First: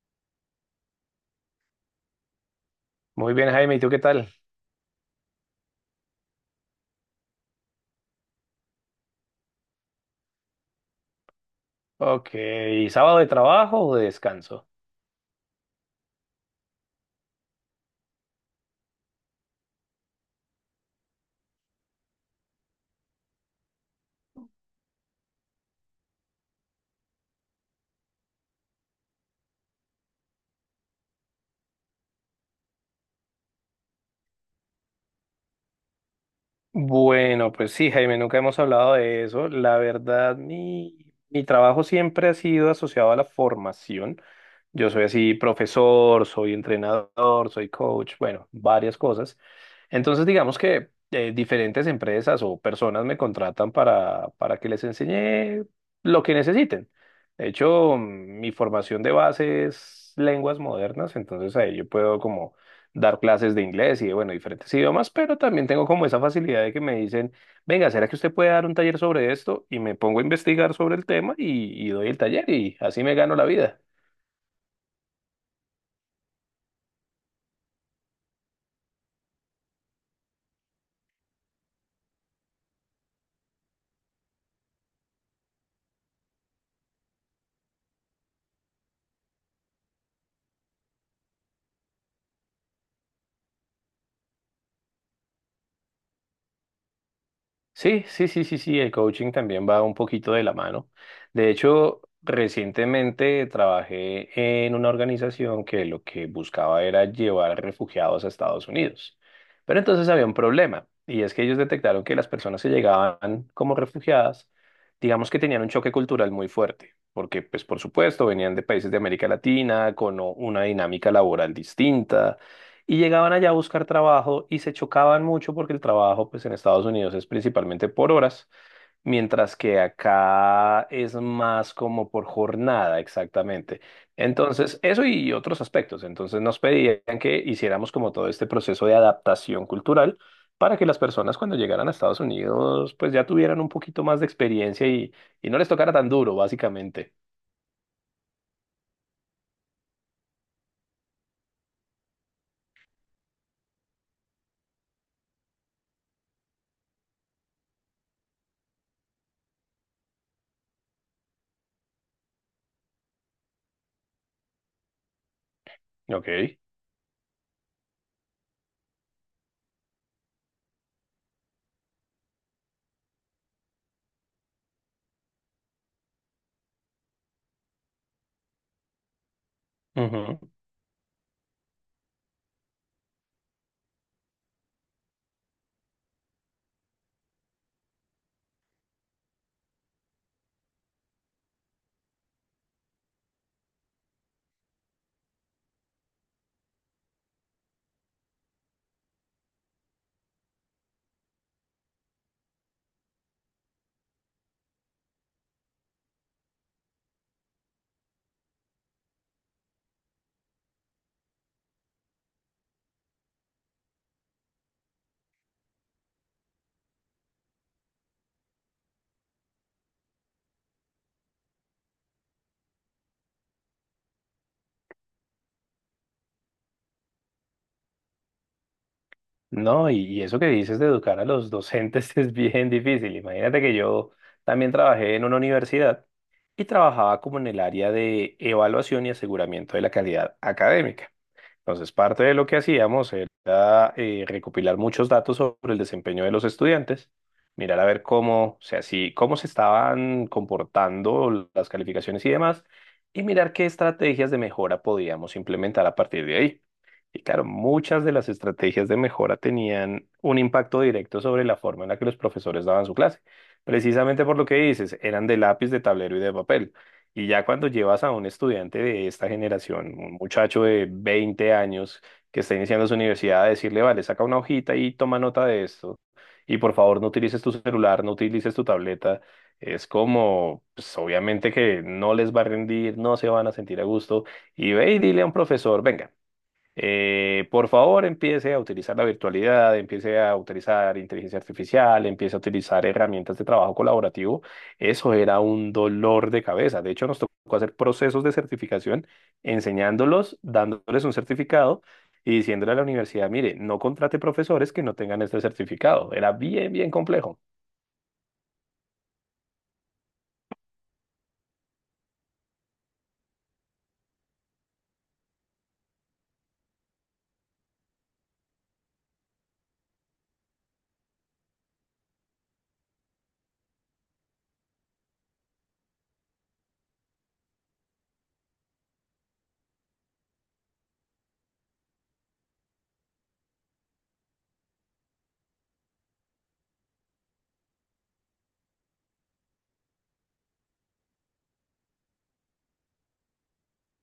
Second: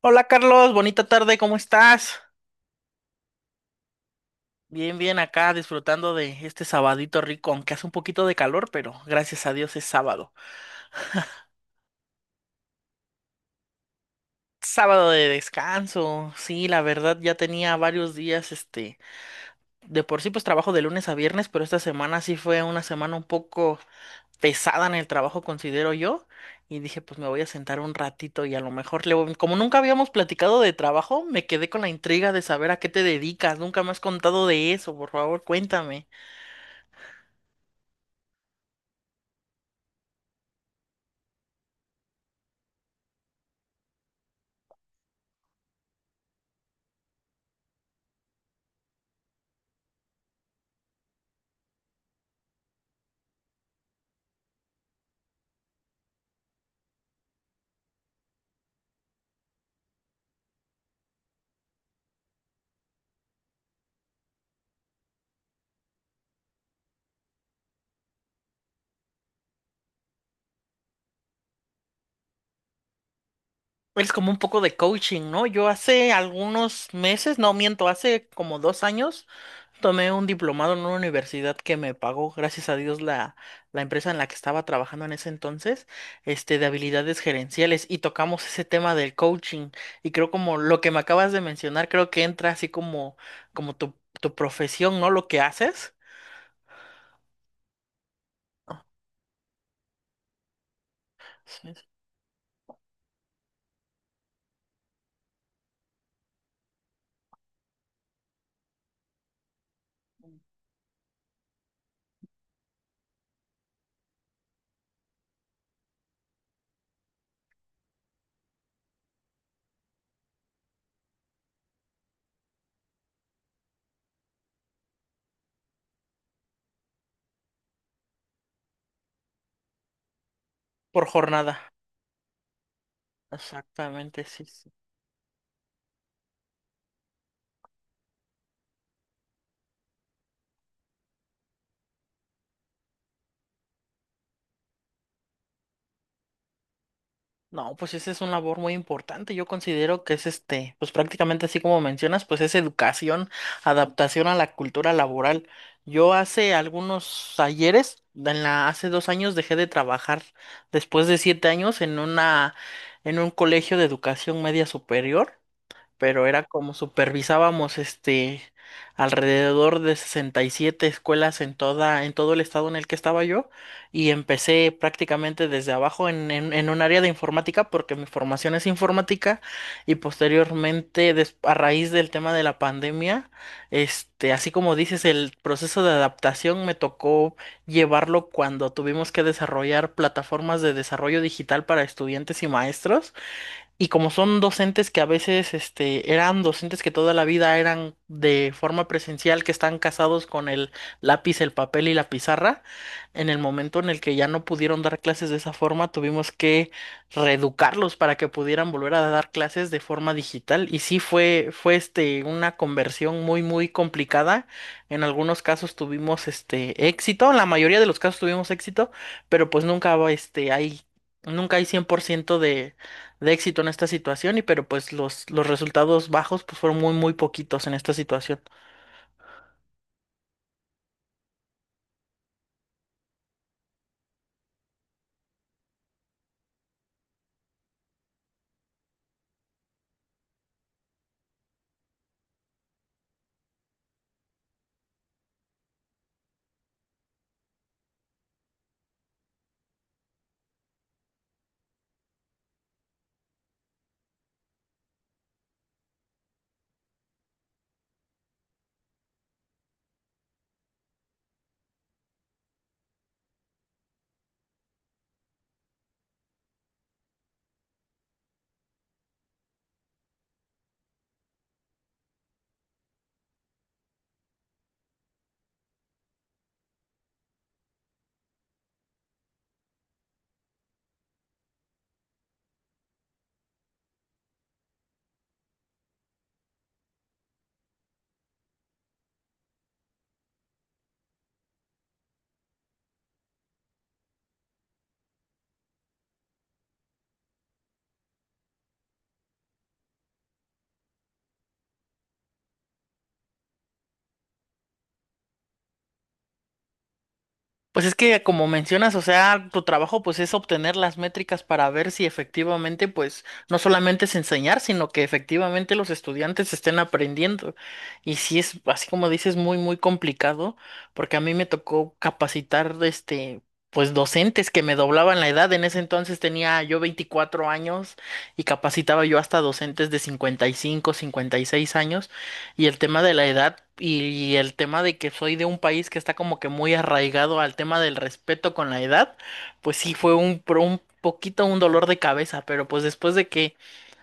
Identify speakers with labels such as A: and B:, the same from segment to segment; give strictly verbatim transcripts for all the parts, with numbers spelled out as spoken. A: Hola Carlos, bonita tarde, ¿cómo estás?
B: Muy bien, Jaime, ¿y tú qué tal?
A: Bien, bien, acá disfrutando de este sabadito rico, aunque hace un poquito de calor, pero gracias a Dios es sábado.
B: Ok, ¿sábado de trabajo o de descanso?
A: Sábado de descanso, sí, la verdad ya tenía varios días, este, de por sí pues trabajo de lunes a viernes, pero esta semana sí fue una semana un poco pesada en el trabajo, considero yo, y dije pues me voy a sentar un ratito y a lo mejor le voy- como nunca habíamos platicado de trabajo, me quedé con la intriga de saber a qué te dedicas, nunca me has contado de eso, por favor, cuéntame.
B: Bueno, pues sí, Jaime, nunca hemos hablado de eso. La verdad, mi, mi trabajo siempre ha sido asociado a la formación. Yo soy así profesor, soy entrenador, soy coach, bueno, varias cosas. Entonces, digamos que eh, diferentes empresas o personas me contratan para, para que les enseñe lo que necesiten. De hecho, mi formación de base es lenguas modernas, entonces ahí yo puedo como dar clases de inglés y de, bueno, diferentes idiomas, pero también tengo como esa facilidad de que me dicen, venga, ¿será que usted puede dar un taller sobre esto? Y me pongo a investigar sobre el tema y, y doy el taller y así me gano la vida.
A: Es como un poco de coaching, ¿no? Yo hace algunos meses, no miento, hace como dos años, tomé un diplomado en una universidad que me pagó, gracias a Dios, la, la empresa en la que estaba trabajando en ese entonces, este, de habilidades gerenciales, y tocamos ese tema del coaching. Y creo como lo que me acabas de mencionar, creo que entra así como, como tu, tu profesión, ¿no? Lo que haces
B: Sí, sí, sí, sí, sí, el coaching también va un poquito de la mano. De
A: sí,
B: hecho, recientemente trabajé en una organización que lo que buscaba era llevar refugiados a Estados Unidos. Pero entonces había un problema, y es que ellos detectaron que las personas que llegaban como refugiadas, digamos que tenían un choque cultural muy fuerte, porque pues por supuesto venían de países de América Latina con o- una dinámica laboral distinta y llegaban allá a buscar trabajo y se chocaban mucho porque el trabajo pues en Estados Unidos es principalmente por horas, mientras que acá
A: por
B: es
A: jornada.
B: más como por jornada exactamente.
A: Exactamente, sí. sí.
B: Entonces, eso y otros aspectos. Entonces nos pedían que hiciéramos como todo este proceso de adaptación cultural para que las personas cuando llegaran a Estados Unidos pues ya tuvieran un poquito más de experiencia y, y no les tocara tan duro, básicamente.
A: No, pues esa es una labor muy importante. Yo considero que es este, pues prácticamente así como mencionas, pues es educación, adaptación a la cultura laboral. Yo hace algunos ayeres, en la, hace dos años dejé de trabajar después de siete años en una, en un colegio de educación media superior, pero era
B: Ok.
A: como supervisábamos este alrededor de sesenta y siete escuelas en toda en todo el estado en el que estaba yo, y empecé prácticamente desde abajo en, en, en un área de informática porque mi formación es informática, y posteriormente des- a raíz del tema de la pandemia, este así como dices el proceso de adaptación me tocó llevarlo cuando tuvimos que desarrollar plataformas de desarrollo digital para estudiantes y maestros, y como son docentes que a veces este, eran docentes que toda la vida eran de forma presencial, que están casados con el lápiz, el papel y la pizarra, en el momento en el que ya no pudieron dar clases de esa forma, tuvimos que reeducarlos para que pudieran volver a dar clases de forma digital. Y sí fue, fue este, una conversión muy, muy complicada. En algunos casos tuvimos este, éxito, en la mayoría de los casos tuvimos éxito, pero pues nunca, este, hay, nunca hay cien por ciento de de éxito en esta situación, y pero pues los, los resultados bajos pues fueron muy muy poquitos en esta situación.
B: No, y, y eso que dices de educar a los docentes es bien difícil. Imagínate que yo también trabajé en una universidad y trabajaba como en el área de evaluación y aseguramiento de la calidad académica. Entonces, parte de lo que hacíamos era eh, recopilar muchos datos sobre el desempeño de los estudiantes, mirar a ver cómo, o sea, si- cómo se estaban comportando las calificaciones y demás, y mirar qué estrategias de mejora podíamos implementar a partir de ahí. Y claro, muchas de las estrategias de mejora tenían un impacto directo sobre la forma en la que los profesores daban su clase, precisamente por lo que dices, eran de lápiz, de tablero y de papel. Y ya cuando llevas a un estudiante de esta generación, un muchacho de veinte años que está iniciando su universidad, a decirle, vale, saca una hojita y toma nota de esto, y por favor no utilices tu celular, no utilices tu tableta, es como, pues obviamente que no les va a rendir, no se van a sentir a gusto, y ve y dile a un profesor, venga. Eh, por favor, empiece a utilizar la virtualidad, empiece a utilizar inteligencia artificial, empiece a utilizar herramientas de trabajo colaborativo. Eso era un dolor de cabeza. De hecho, nos tocó hacer procesos de certificación, enseñándolos, dándoles un certificado y diciéndole a la universidad, mire, no contrate profesores que no tengan este certificado. Era bien, bien complejo.
A: Pues es que como mencionas, o sea, tu trabajo pues es obtener las métricas para ver si efectivamente pues no solamente es enseñar, sino que efectivamente los estudiantes estén aprendiendo. Y sí es así como dices muy muy complicado porque a mí me tocó capacitar este pues docentes que me doblaban la edad. En ese entonces tenía yo veinticuatro años y capacitaba yo hasta docentes de cincuenta y cinco, cincuenta y seis años, y el tema de la edad y el tema de que soy de un país que está como que muy arraigado al tema del respeto con la edad, pues sí fue un, pro- un poquito un dolor de cabeza, pero pues después de que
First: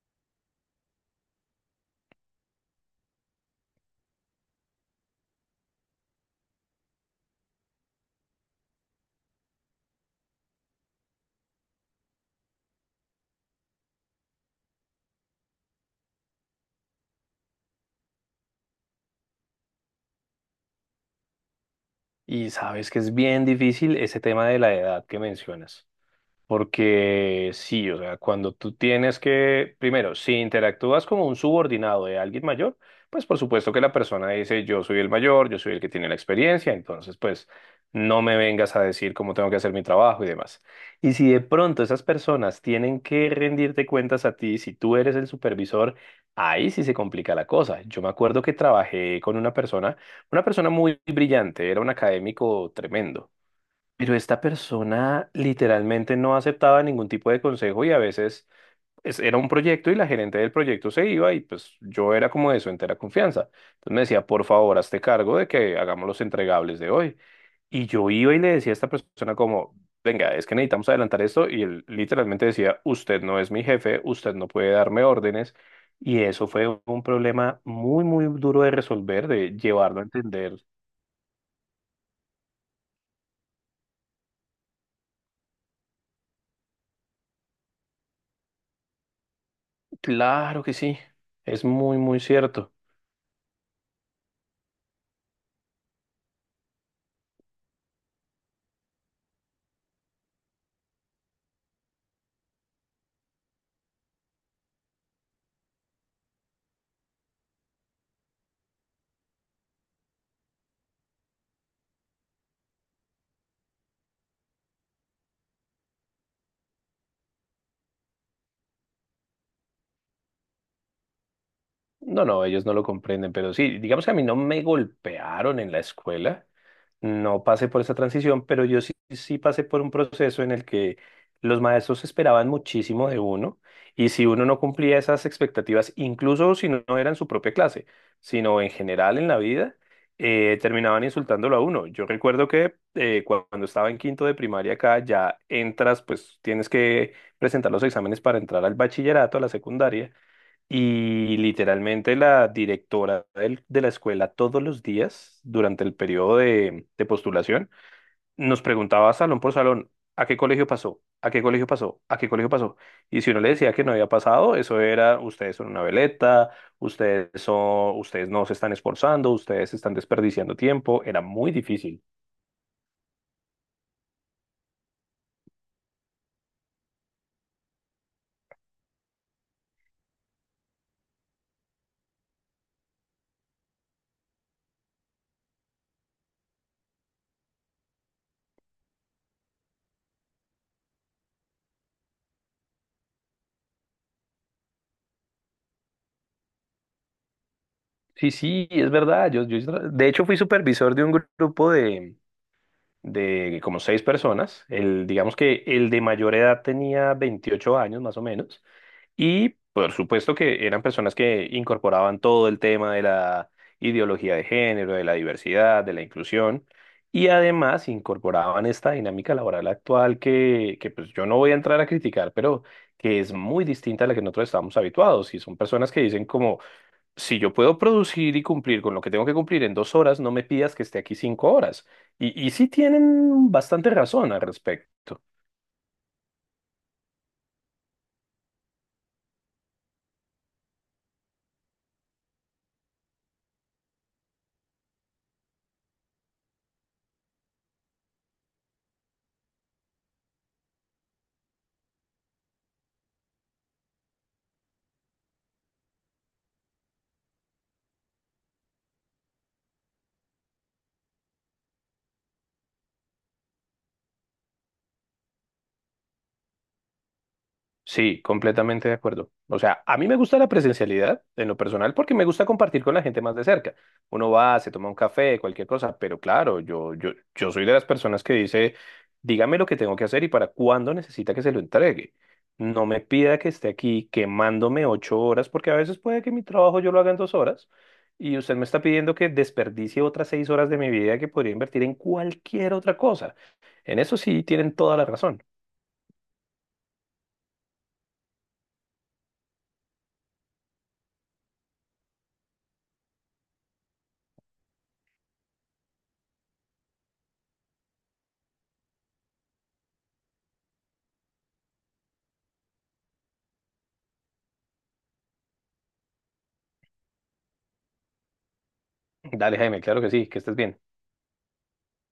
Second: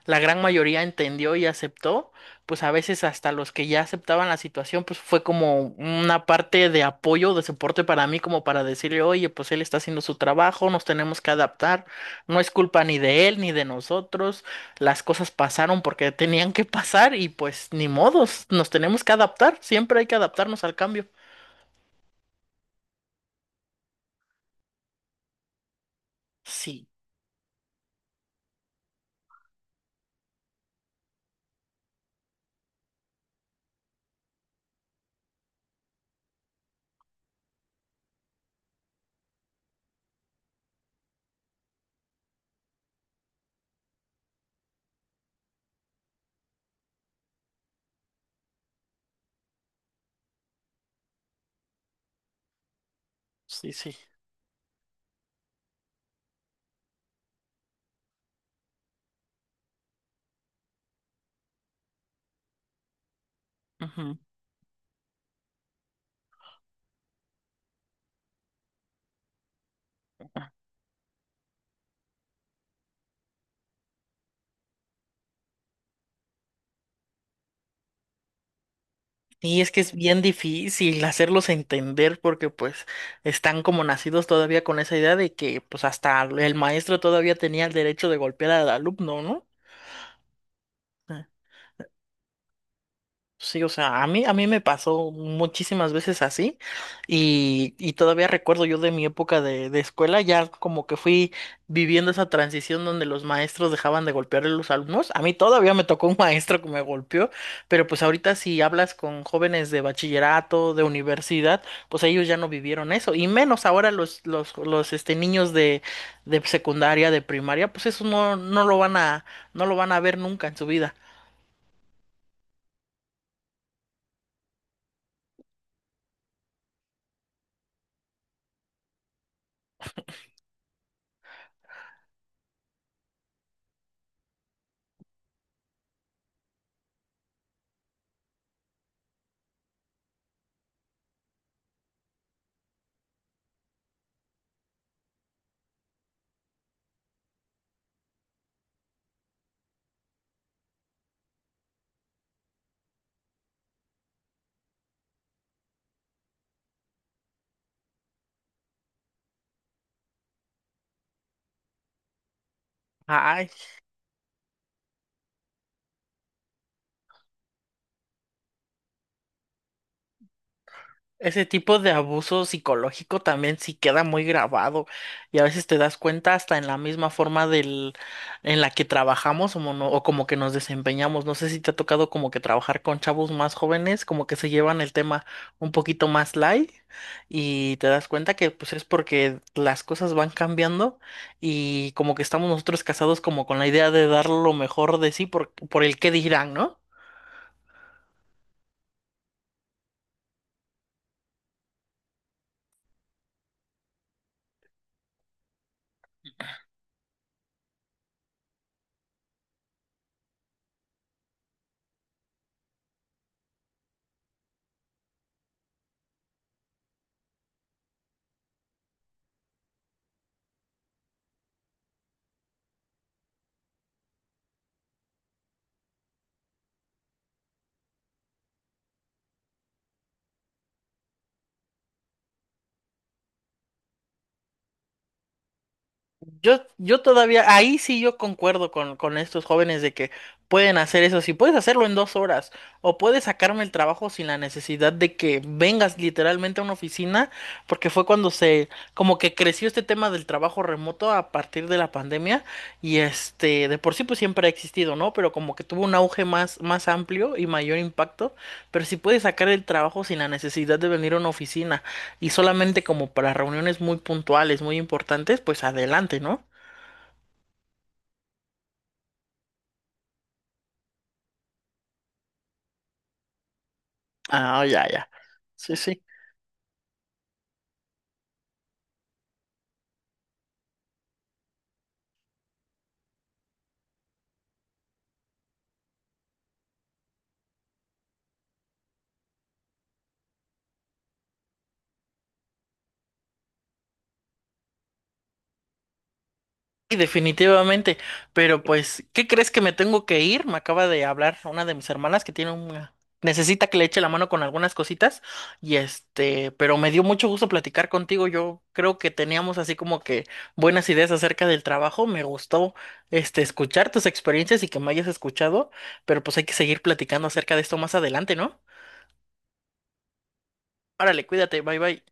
A: la gran mayoría entendió y aceptó, pues a veces hasta los que ya aceptaban la situación, pues fue como una parte de apoyo, de soporte para mí, como para decirle, oye, pues él está haciendo su trabajo, nos tenemos que adaptar, no es culpa ni de él ni de nosotros, las cosas pasaron porque tenían que pasar y pues ni modos, nos tenemos que adaptar, siempre hay que adaptarnos al cambio.
B: Y sabes que es bien difícil ese tema de la edad que mencionas.
A: Sí,
B: Porque sí, o sea, cuando tú tienes que, primero, si interactúas como un subordinado de alguien mayor, pues por supuesto que la persona dice, yo soy el mayor, yo soy el que tiene la experiencia, entonces pues no me vengas a decir cómo tengo que hacer mi trabajo y demás. Y si de pronto esas personas tienen que rendirte cuentas a ti, si tú eres el supervisor, ahí sí se complica la cosa. Yo me acuerdo que trabajé con una persona, una persona muy brillante, era un académico tremendo,
A: sí, sí.
B: pero esta persona literalmente no aceptaba ningún tipo de consejo y a veces es- era un proyecto y la gerente del proyecto se iba y pues yo era como de su entera confianza. Entonces me
A: Ujú.
B: decía, por favor, hazte cargo de que hagamos los entregables de hoy. Y yo iba y le decía a esta persona como, venga, es que necesitamos adelantar esto y él literalmente decía, usted no es mi jefe, usted no puede darme órdenes. Y eso fue un problema muy, muy duro de resolver, de
A: Y es que es
B: llevarlo a
A: bien
B: entender.
A: difícil hacerlos entender porque pues están como nacidos todavía con esa idea de que pues hasta el maestro todavía tenía el derecho de golpear al alumno, ¿no?
B: Claro que sí, es muy, muy cierto.
A: Sí, o sea, a mí, a mí me pasó muchísimas veces así y, y todavía recuerdo yo de mi época de, de escuela, ya como que fui viviendo esa transición donde los maestros dejaban de golpear a los alumnos. A mí todavía me tocó un maestro que me golpeó, pero pues ahorita si hablas con jóvenes de bachillerato, de universidad, pues ellos ya no vivieron eso, y menos ahora los, los, los este, niños de, de secundaria, de primaria, pues eso no, no lo van a, no lo van a ver nunca en su vida.
B: No, no, ellos no lo comprenden, pero sí, —digamos que a mí no me golpearon en la escuela, no pasé por esa transición— pero yo sí, sí pasé por un proceso en el que los maestros esperaban muchísimo de uno, y si uno no cumplía esas expectativas, incluso si no era en su propia clase, sino en general en la vida, eh, terminaban insultándolo a uno. Yo recuerdo que eh, cu- cuando estaba en quinto de primaria acá, ya entras, pues tienes que presentar los exámenes para entrar al bachillerato, a la secundaria. Y literalmente la directora del- de la escuela todos los días durante el periodo de, de postulación nos preguntaba salón por salón, ¿a qué colegio pasó? ¿A qué colegio pasó? ¿A qué colegio pasó? Y si uno le decía que no había pasado, eso era, ustedes son una veleta, ustedes son, ustedes no se están esforzando, ustedes están desperdiciando tiempo, era
A: Ese
B: muy
A: tipo de
B: difícil.
A: abuso psicológico también sí queda muy grabado, y a veces te das cuenta hasta en la misma forma del en la que trabajamos o, mono- o como que nos desempeñamos. No sé si te ha tocado como que trabajar con chavos más jóvenes, como que se llevan el tema un poquito más light, y te das cuenta que pues es porque las cosas van cambiando, y como que estamos nosotros casados como con la idea de dar lo mejor de sí por, por el qué dirán, ¿no?
B: Sí, sí, es verdad. Yo, yo, de hecho, fui supervisor de un grupo de como seis personas. El, digamos que el de mayor edad tenía veintiocho años más o menos. Y por supuesto que eran personas que incorporaban todo el tema de la ideología de género, de la diversidad, de la inclusión. Y además incorporaban esta dinámica laboral actual que, que pues yo no voy a entrar a criticar, pero que es muy distinta a la que nosotros estamos habituados. Y son personas que dicen como, si yo puedo producir y cumplir con lo que tengo que cumplir en dos horas, no me pidas que esté aquí cinco horas. Y, y sí tienen bastante razón al respecto.
A: Yo, yo todavía, ahí sí yo concuerdo con, con estos jóvenes de que pueden hacer eso. Si puedes hacerlo en dos horas o puedes sacarme el trabajo sin la necesidad de que vengas literalmente a una oficina, porque fue cuando se, como que creció este tema del trabajo remoto a partir de la pandemia, y este, de por sí pues siempre ha existido, ¿no? Pero como que tuvo un auge más, más amplio y mayor impacto. Pero si puedes sacar el trabajo sin la necesidad de venir a una oficina, y solamente como para reuniones muy puntuales, muy importantes, pues adelante, ¿no?
B: Sí, completamente de acuerdo. O sea, a mí me gusta la presencialidad en lo personal porque me gusta compartir con la gente más de cerca. Uno va,
A: Ah,
B: se
A: ya,
B: toma un
A: ya.
B: café, cualquier
A: Sí,
B: cosa,
A: sí.
B: pero claro, yo, yo, yo soy de las personas que dice, dígame lo que tengo que hacer y para cuándo necesita que se lo entregue. No me pida que esté aquí quemándome ocho horas porque a veces puede que mi trabajo yo lo haga en dos horas y usted me está pidiendo que desperdicie otras seis horas de mi vida que podría invertir en cualquier otra cosa. En eso sí tienen toda la razón.
A: Y definitivamente. Pero pues, ¿qué crees que me tengo que ir? Me acaba de hablar una de mis hermanas que tiene una... Necesita que le eche la mano con algunas cositas. Y este, pero me dio mucho gusto platicar contigo. Yo creo que teníamos así como que buenas ideas acerca del trabajo. Me gustó este escuchar tus experiencias y que me hayas escuchado. Pero pues hay que seguir platicando acerca de esto más adelante, ¿no?
B: Dale, Jaime, claro que sí, que estés bien.
A: Órale, cuídate, bye bye.